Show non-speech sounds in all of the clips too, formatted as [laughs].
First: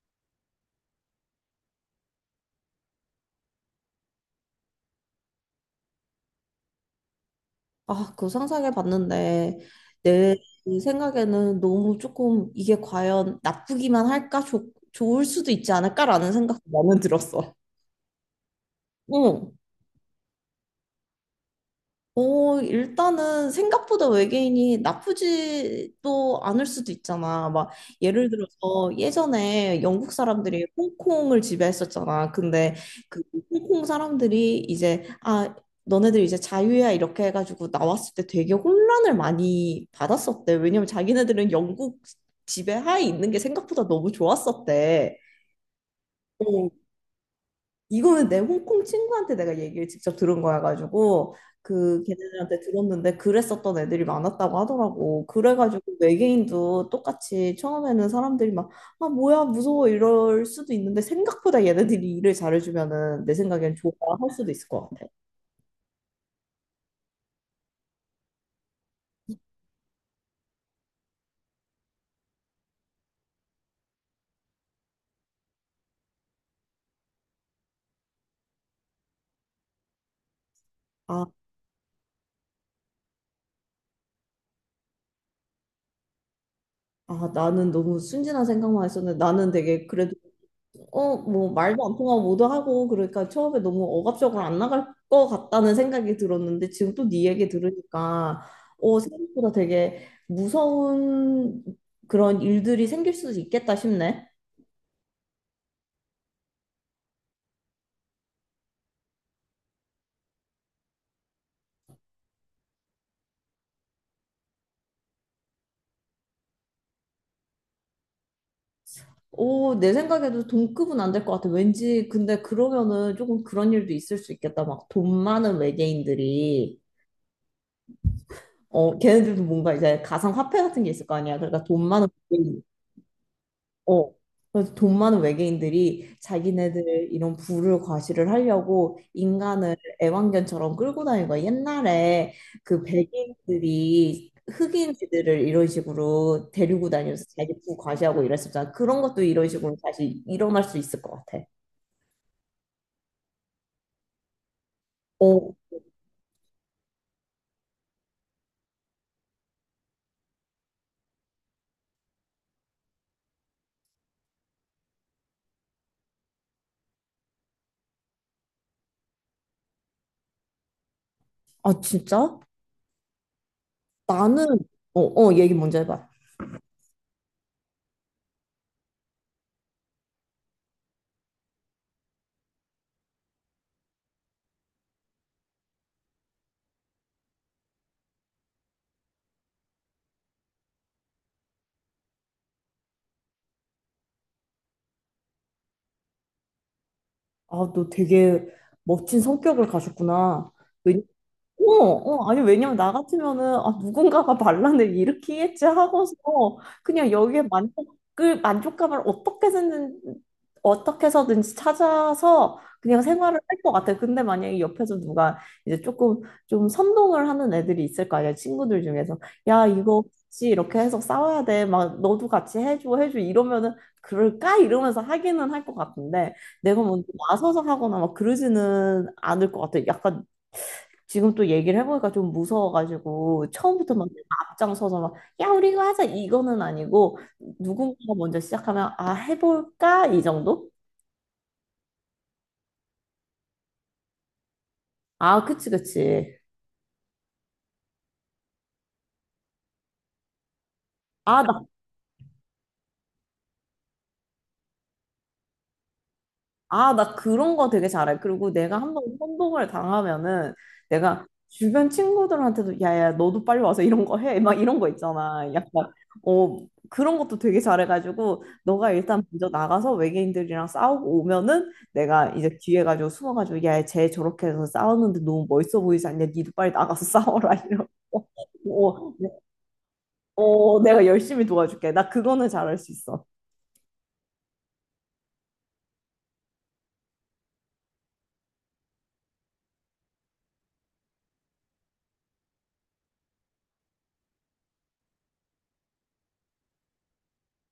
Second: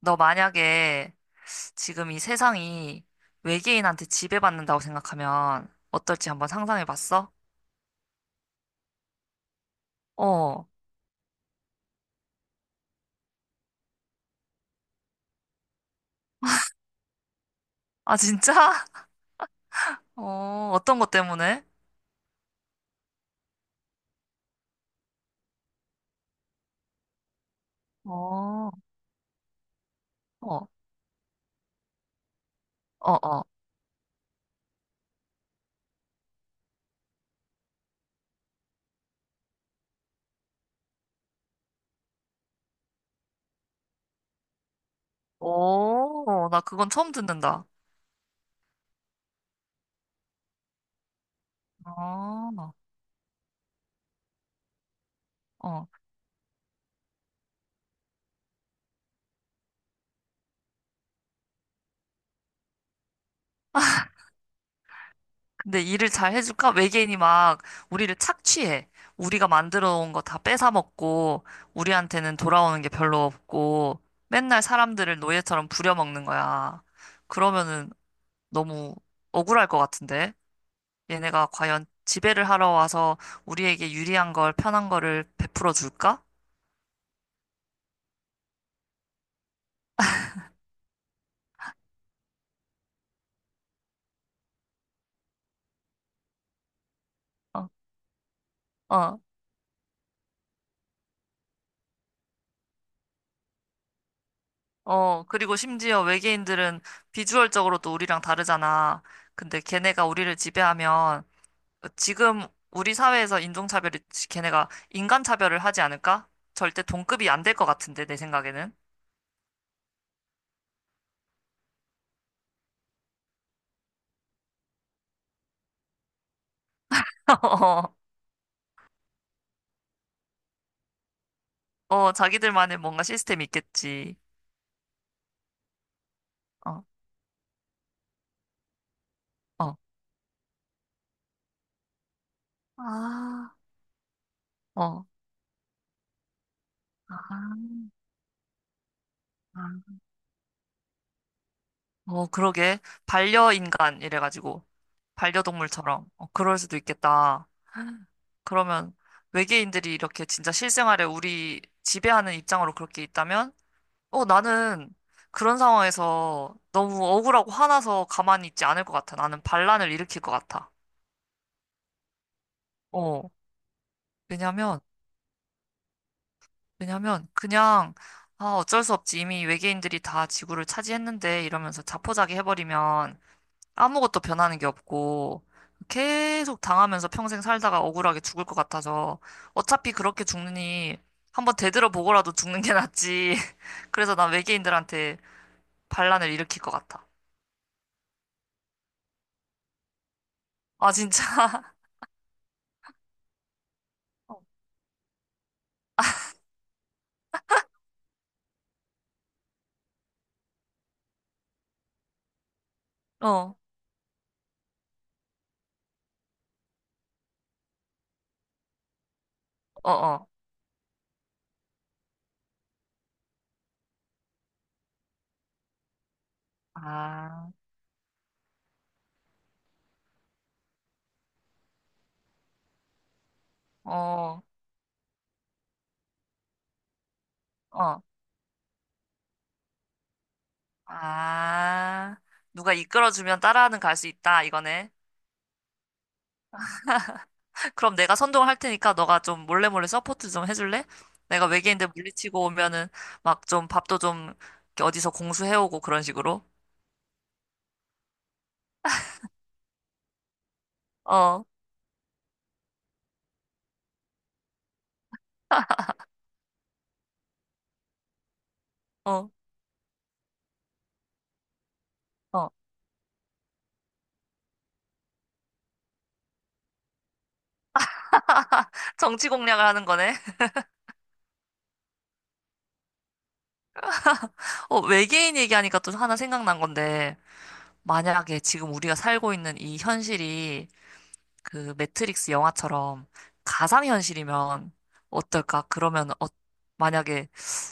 너 만약에 지금 이 세상이 외계인한테 지배받는다고 생각하면 어떨지 한번 상상해 봤어? 아, 그거 상상해 봤는데, 내 어. 생각에는 너무 조금 이게 과연 나쁘기만 할까? 좋 좋을 수도 있지 않을까라는 생각도 나는 들었어. 아, 진짜? 응. [laughs] 어떤 것 때문에? 일단은 생각보다 외계인이 나쁘지도 않을 수도 있잖아. 막 예를 어, 들어서 예전에 영국 사람들이 어, 홍콩을 지배했었잖아. 근데 어, 그 어. 홍콩 사람들이 이제 아, 너네들 이제 자유야 이렇게 해가지고 나왔을 때 되게 혼란을 많이 받았었대. 왜냐면 자기네들은 영국 지배하에 있는 게 생각보다 너무 좋았었대. 오, 나 어, 그건 처음 듣는다. 이거는 내 홍콩 친구한테 내가 얘기를 직접 들은 거여가지고 그 어, 걔네들한테 들었는데 그랬었던 애들이 많았다고 하더라고. 그래가지고 어. 외계인도 똑같이 처음에는 사람들이 막 아 뭐야 무서워 이럴 수도 있는데 생각보다 얘네들이 일을 잘해주면은 내 생각엔 좋아할 수도 있을 것 같아. 근데 일을 잘 해줄까? 외계인이 막 우리를 착취해. 우리가 만들어 온 거 다 뺏어 먹고, 우리한테는 돌아오는 게 별로 없고, 맨날 사람들을 노예처럼 부려먹는 거야. 그러면은, 너무 억울할 것 같은데. 아, 얘네가 과연 지배를 하러 와서 우리에게 유리한 걸, 편한 거를 베풀어 줄까? 아 나는 너무 순진한 생각만 했었는데 나는 되게 그래도 뭐 말도 안 통하고 뭐도 하고 그러니까 처음에 너무 억압적으로 안 나갈 것 같다는 생각이 들었는데 지금 또 네 얘기 어, 들으니까 어, 생각보다 되게 무서운 그런 일들이 생길 수도 있겠다 싶네. 어. 그리고 심지어 외계인들은 비주얼적으로 또 우리랑 다르잖아. 근데 걔네가 우리를 지배하면 지금 우리 사회에서 인종차별이 걔네가 인간차별을 하지 않을까? 절대 동급이 안 될 것 같은데, 내 생각에는. 오, 내 생각에도 동급은 안 될 것 같아. 왠지 근데 그러면은 조금 그런 일도 있을 수 있겠다. 막 돈 많은 외계인들이 [laughs] 어, 어, 걔네들도 뭔가 이제 가상화폐 같은 게 있을 거 아니야. 그러니까 돈 많은 어, 자기들만의 뭔가 시스템이 어. 있겠지. 그래서 돈 많은 외계인들이 어, 자기네들 이런 부를 과시를 하려고 인간을 어. 애완견처럼 끌고 다니는 거야. 옛날에 그 아, 백인들이 어. 흑인들을 이런 식으로 데리고 다니면서 자기 부 과시하고 이랬었잖아. 그런 것도 이런 식으로 아. 다시 일어날 수 있을 것 같아. 그러게. 반려인간 이래가지고. 어, 반려동물처럼. 어, 그럴 수도 있겠다. 그러면 외계인들이 이렇게 진짜 실생활에 우리 지배하는 입장으로 그렇게 있다면, 나는 그런 상황에서 너무 억울하고 화나서 가만히 있지 않을 것 같아. 나는 반란을 일으킬 것 같아. 아, 진짜? 어, 나는, 왜냐면, 얘기 먼저 해봐. 왜냐면, 그냥, 아, 어쩔 수 없지. 이미 외계인들이 다 지구를 차지했는데 이러면서 자포자기 해버리면 아무것도 변하는 게 없고 계속 당하면서 평생 살다가 억울하게 죽을 것 같아서 어차피 그렇게 죽느니 한번 되들어보고라도 죽는 게 낫지. [laughs] 그래서 난 외계인들한테 반란을 일으킬 것 같아. 아, 너 되게 멋진 성격을 가졌구나. 아, 왜냐 진짜? 아니, 왜냐면 나 같으면은, 아, 누군가가 [laughs] 반란을 일으키겠지 하고서, 그냥 여기에 만족을, 만족감을 어떻게 든 어떻게 해서든지 찾아서 그냥 생활을 어, 할 것 같아. 근데 만약에 옆에서 누가 이제 조금 좀 선동을 하는 애들이 있을 거 아니야, 친구들 중에서. 야, 어, 이거 어. 같이 이렇게 해서 싸워야 돼. 막, 너도 같이 해줘, 해줘. 이러면은, 그럴까? 이러면서 하기는 할 것 같은데, 내가 먼저 아, 나서서 하거나 막 그러지는 않을 것 같아. 약간 지금 또 얘기를 해보니까 좀 무서워가지고 처음부터 막 내가 어, 앞장서서 막 야 우리 이거 하자 이거는 아니고 어. 누군가가 먼저 시작하면 아 해볼까 이 정도? 아, 누가 이끌어주면 따라하는 갈 수 있다, 이거네. 아 그치 그치 그럼 내가 선동을 할 테니까 너가 좀 몰래 몰래 서포트 좀 해줄래? 아 내가 나 외계인들 물리치고 오면은 막 좀 밥도 좀 이렇게 어디서 공수해오고 그런 식으로. 아, 나 그런 거 되게 잘해. 그리고 내가 한번 선동을 당하면은 내가 어, 주변 친구들한테도 야야 너도 빨리 와서 이런 거 해. 막 이런 거 있잖아. 약간 어 그런 것도 되게 잘해가지고 너가 일단 어, 먼저 나가서 외계인들이랑 싸우고 오면은 내가 어. 이제 뒤에 가지고 숨어가지고 야쟤 저렇게 해서 싸우는데 너무 멋있어 보이지 않냐? 니도 빨리 나가서 [laughs] 싸워라 이런 거. 어, 정치 공략을 하는 거네. [laughs] 어, 내가 열심히 도와줄게. 나 그거는 잘할 수 있어. 외계인 얘기하니까 또 하나 생각난 건데, 만약에 지금 우리가 살고 있는 이 현실이 그 매트릭스 영화처럼 가상현실이면 어떨까? 그러면 어, 만약에,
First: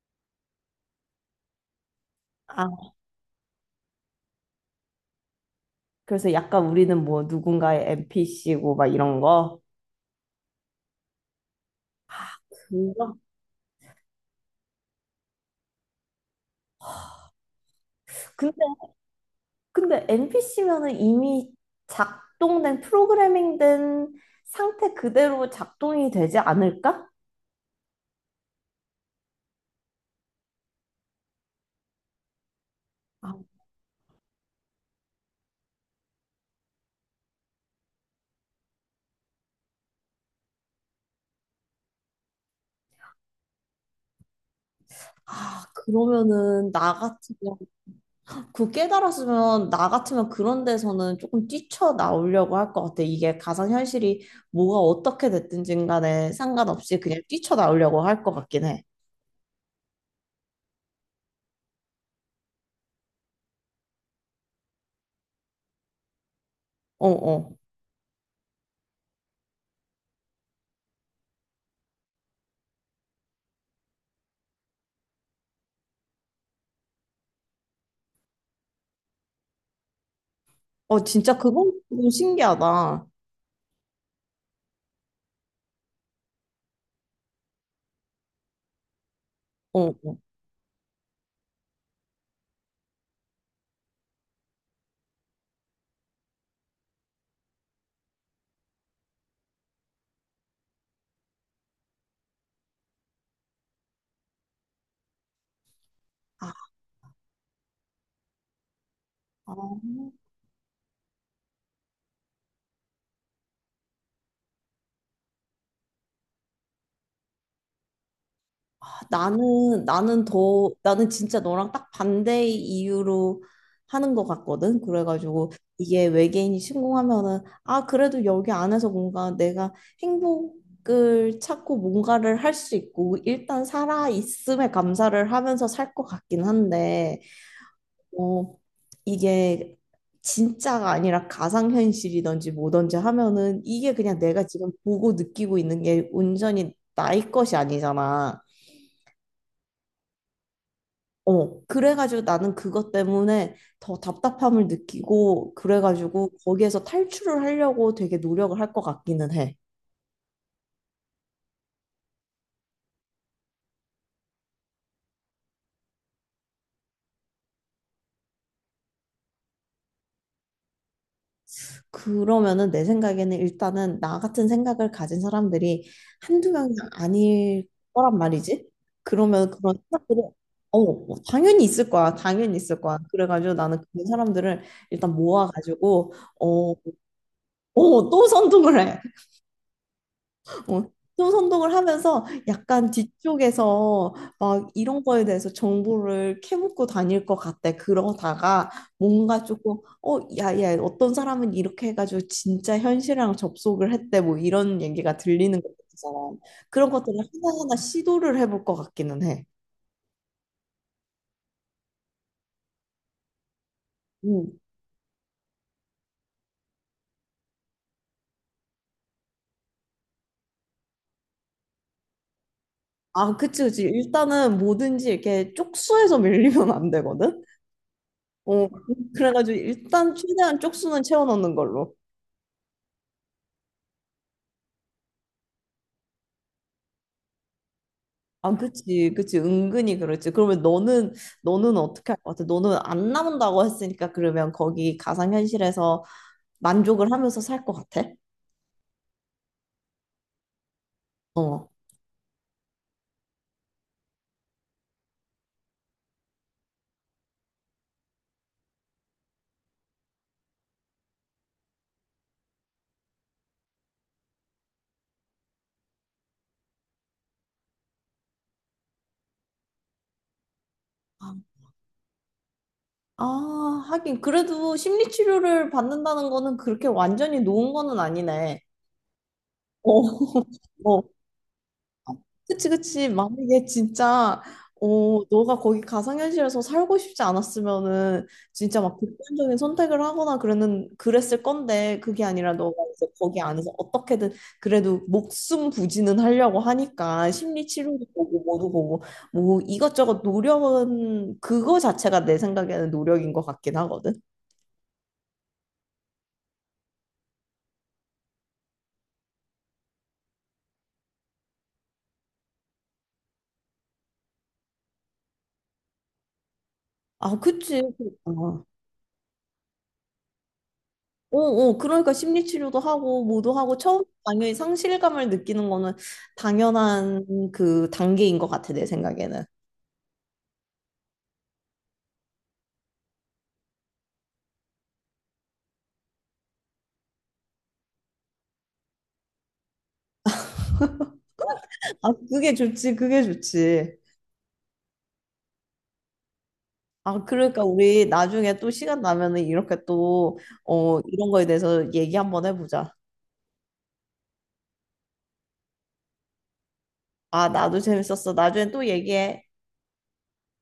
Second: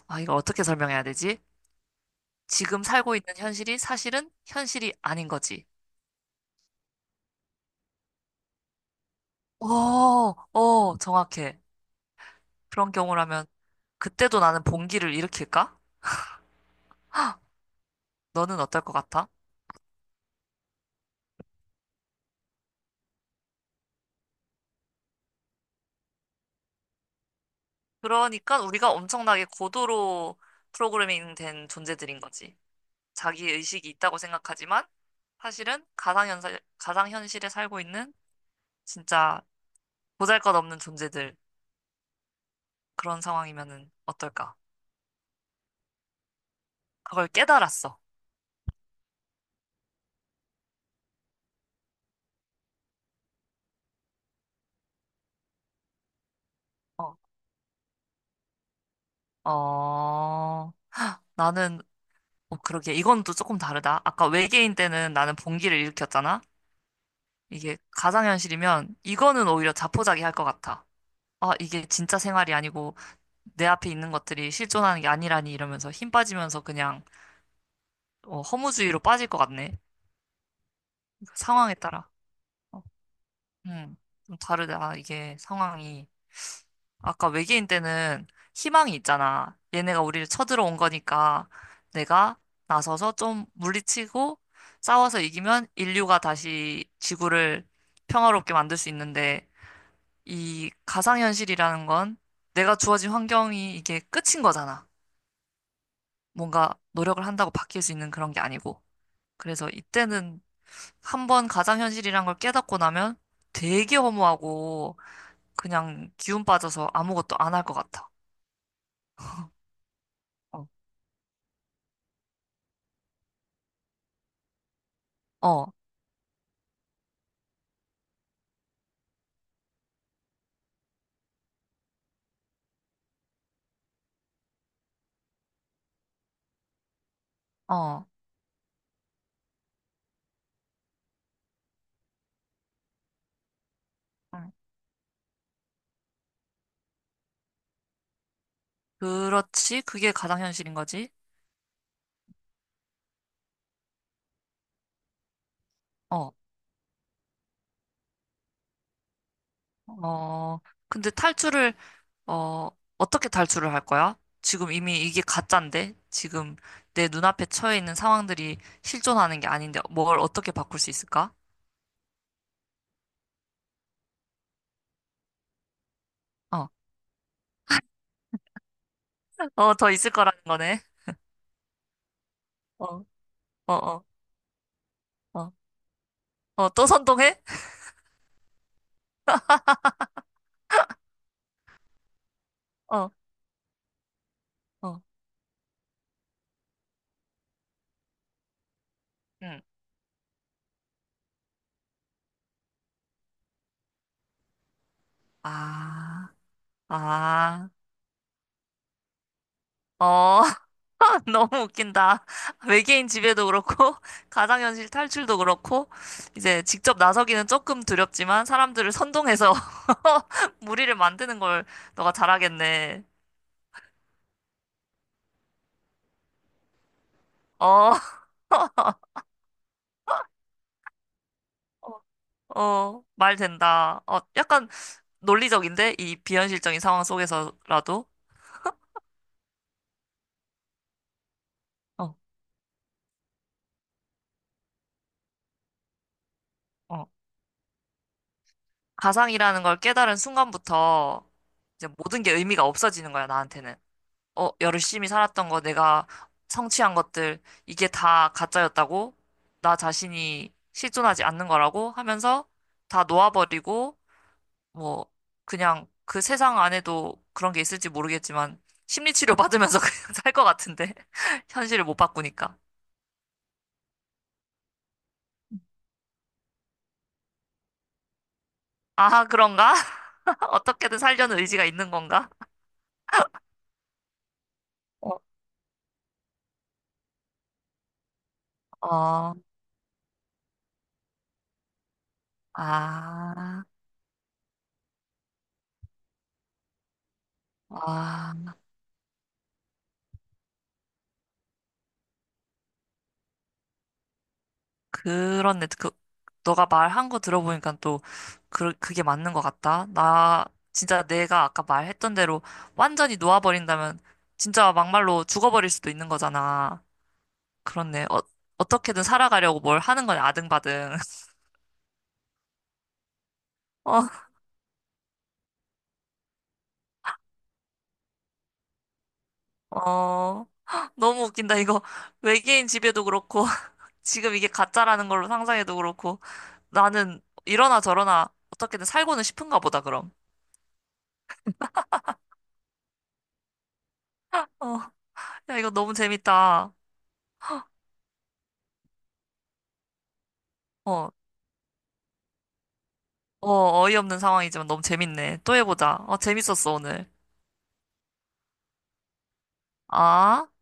아, 이걸 어떻게 설명해야 되지? 아, 지금 살고 있는 현실이 사실은 현실이 아닌 거지. 그래서 약간 우리는 뭐 누군가의 NPC고 막 이런 거. 어, 어, 정확해. 그런 그거? 경우라면 그때도 나는 봉기를 일으킬까? 근데 너는 어떨 것 같아? 근데 NPC면은 이미 작동된 프로그래밍된 상태 그대로 작동이 되지 않을까? 그러니까 우리가 엄청나게 고도로 프로그래밍 된 존재들인 거지. 아, 자기 의식이 있다고 생각하지만 사실은 가상현실에 살고 있는 진짜 보잘것없는 존재들. 그런 상황이면은 어떨까? 아, 그러면은 나 그걸 같으면 깨달았어. 그 깨달았으면 나 같으면 그런 데서는 조금 뛰쳐나오려고 할 것 같아. 이게 가상현실이 뭐가 어떻게 됐든지 간에 상관없이 어, 그냥 뛰쳐나오려고 할 것 같긴 해. 어, 나는, 그러게. 이건 또 조금 다르다. 아까 외계인 때는 나는 봉기를 일으켰잖아. 어, 어. 이게 가상현실이면 이거는 오히려 자포자기 할 것 같아. 아, 이게 진짜 생활이 아니고 내 앞에 있는 것들이 실존하는 게 아니라니 이러면서 힘 빠지면서 그냥 허무주의로 빠질 것 같네. 어, 진짜 상황에 그건 따라. 좀 어, 신기하다. 음, 좀 다르다. 아, 이게 상황이. 아까 외계인 때는 희망이 있잖아. 어. 얘네가 어. 우리를 쳐들어온 거니까 내가 나서서 좀 물리치고 싸워서 이기면 인류가 다시 지구를 평화롭게 만들 수 있는데 이 가상현실이라는 건 내가 주어진 환경이 이게 끝인 거잖아. 아, 뭔가 노력을 한다고 바뀔 수 있는 그런 게 아니고. 그래서 아. 이때는 한 번 가상현실이란 걸 깨닫고 나면 되게 허무하고 그냥 기운 빠져서 아무것도 안 할 것 같아. 아, 나는 나는 어, 더 나는 진짜 너랑 딱 반대의 이유로 하는 것 같거든. 그래가지고 어, 이게 외계인이 신공하면은 아 그래도 여기 안에서 뭔가 내가 행복을 찾고 뭔가를 할 수 있고 일단 살아 있음에 감사를 하면서 살 것 같긴 한데 어. 어 이게 진짜가 아니라 가상현실이든지 뭐든지 하면은 이게 그냥 내가 응. 지금 보고 느끼고 있는 게 온전히 나의 것이 아니잖아. 그렇지. 그게 가상현실인 거지. 어, 그래가지고 나는 그것 때문에 더 답답함을 느끼고, 그래가지고 어, 거기에서 탈출을 하려고 되게 노력을 할 것 같기는 해. 어. 근데 탈출을 어, 어떻게 탈출을 할 거야? 지금 이미 이게 가짠데? 지금 내 눈앞에 처해 있는 상황들이 실존하는 게 아닌데 뭘 어떻게 바꿀 수 있을까? 그러면은 내 생각에는 일단은 나 같은 생각을 가진 사람들이 한두 어, 명이 아닐 거란 말이지. 그러면 그런 어, 더 있을 생각들이, 거라는 거네. 당연히 있을 거야. 당연히 있을 어, 거야. 그래가지고 어, 나는 어, 그런 사람들을 일단 어, 모아가지고, 어, 또 선동해? 어, 또 선동을 해. 어, 또 선동을 하면서 약간 어, 뒤쪽에서 막 어, 이런 거에 대해서 정보를 캐묻고 다닐 것 같아. 그러다가 뭔가 응. 조금, 야, 야, 어떤 사람은 이렇게 해가지고 진짜 현실이랑 접속을 했대. 뭐 이런 얘기가 들리는 것 아, 같아서. 그런 것들을 아. 하나하나 시도를 해볼 것 같기는 해. 어, [laughs] 너무 웃긴다. 외계인 지배도 그렇고, [laughs] 음. 가상현실 탈출도 그렇고, 이제 직접 나서기는 조금 두렵지만, 사람들을 선동해서 [laughs] 무리를 만드는 걸 너가 잘하겠네. 아, 그치, 그치. 일단은 뭐든지 이렇게 쪽수에서 밀리면 안 되거든? 어, 어, 그래가지고 일단 최대한 쪽수는 채워 넣는 걸로. [laughs] 말 된다. 어, 약간 논리적인데? 이 비현실적인 상황 속에서라도? 아, 그치, 그치. 은근히 그렇지. 그러면 너는, 너는 어떻게 어, 할 것 같아? 너는 안 남는다고 했으니까 그러면 거기 가상현실에서 어. 만족을 하면서 살 것 같아? 가상이라는 걸 깨달은 순간부터, 어. 이제 모든 게 의미가 없어지는 거야, 나한테는. 어, 열심히 살았던 거, 내가 성취한 것들, 이게 다 가짜였다고, 나 자신이 실존하지 않는 거라고 하면서 다 놓아버리고, 뭐, 그냥 그 세상 안에도 그런 게 있을지 모르겠지만, 심리치료 받으면서 [laughs] 그냥 살 것 같은데. [laughs] 현실을 못 바꾸니까. 아, 하긴. 그래도 심리치료를 받는다는 거는 그렇게 완전히 놓은 거는 아니네. 아, 그런가? 어, [laughs] [laughs] 어떻게든 어. 살려는 의지가 있는 건가? 그치, 그치. 만약에 진짜, 어, 너가 거기 가상현실에서 살고 싶지 않았으면은, 진짜 막 어, 극단적인 선택을 하거나 그랬는, 그랬을 건데, 그게 아니라 너가 이제 거기 아, 안에서 어떻게든 그래도 목숨 부지는 하려고 하니까, 심리 치료도 보고, 아. 뭐도 보고, 뭐 이것저것 노력은, 그거 자체가 내 생각에는 노력인 것 같긴 하거든. 그렇네. 그, 너가 말한 거 들어보니까 또 그, 그게 맞는 것 같다. 나 진짜 내가 아까 말했던 대로 완전히 놓아버린다면 진짜 막말로 죽어버릴 수도 있는 거잖아. 아, 그치. 그렇네. 아, 어떻게든 살아가려고 뭘 하는 거냐, 아등바등. 그러니까 심리치료도 하고, 뭐도 하고, 처음 [laughs] 당연히 상실감을 느끼는 거는 당연한 그 단계인 것 같아, 내 생각에는. 어, 어, [gasps] 너무 웃긴다. 이거 외계인 집에도 그렇고 [laughs] 지금 이게 가짜라는 걸로 상상해도 그렇고 나는 이러나 저러나 어떻게든 살고는 싶은가 보다, 그럼. 아, 그게 좋지, 그게 좋지. 어, 야, 이거 너무 재밌다. 아, 그러니까 우리 나중에 또 시간 나면은 이렇게 또, 어, 어. 이런 거에 대해서 얘기 한번 해보자. 어이없는 상황이지만 너무 재밌네. 또 해보자. 어, 재밌었어, 오늘. 아, 나도 재밌었어. 나중에 또 얘기해. 아.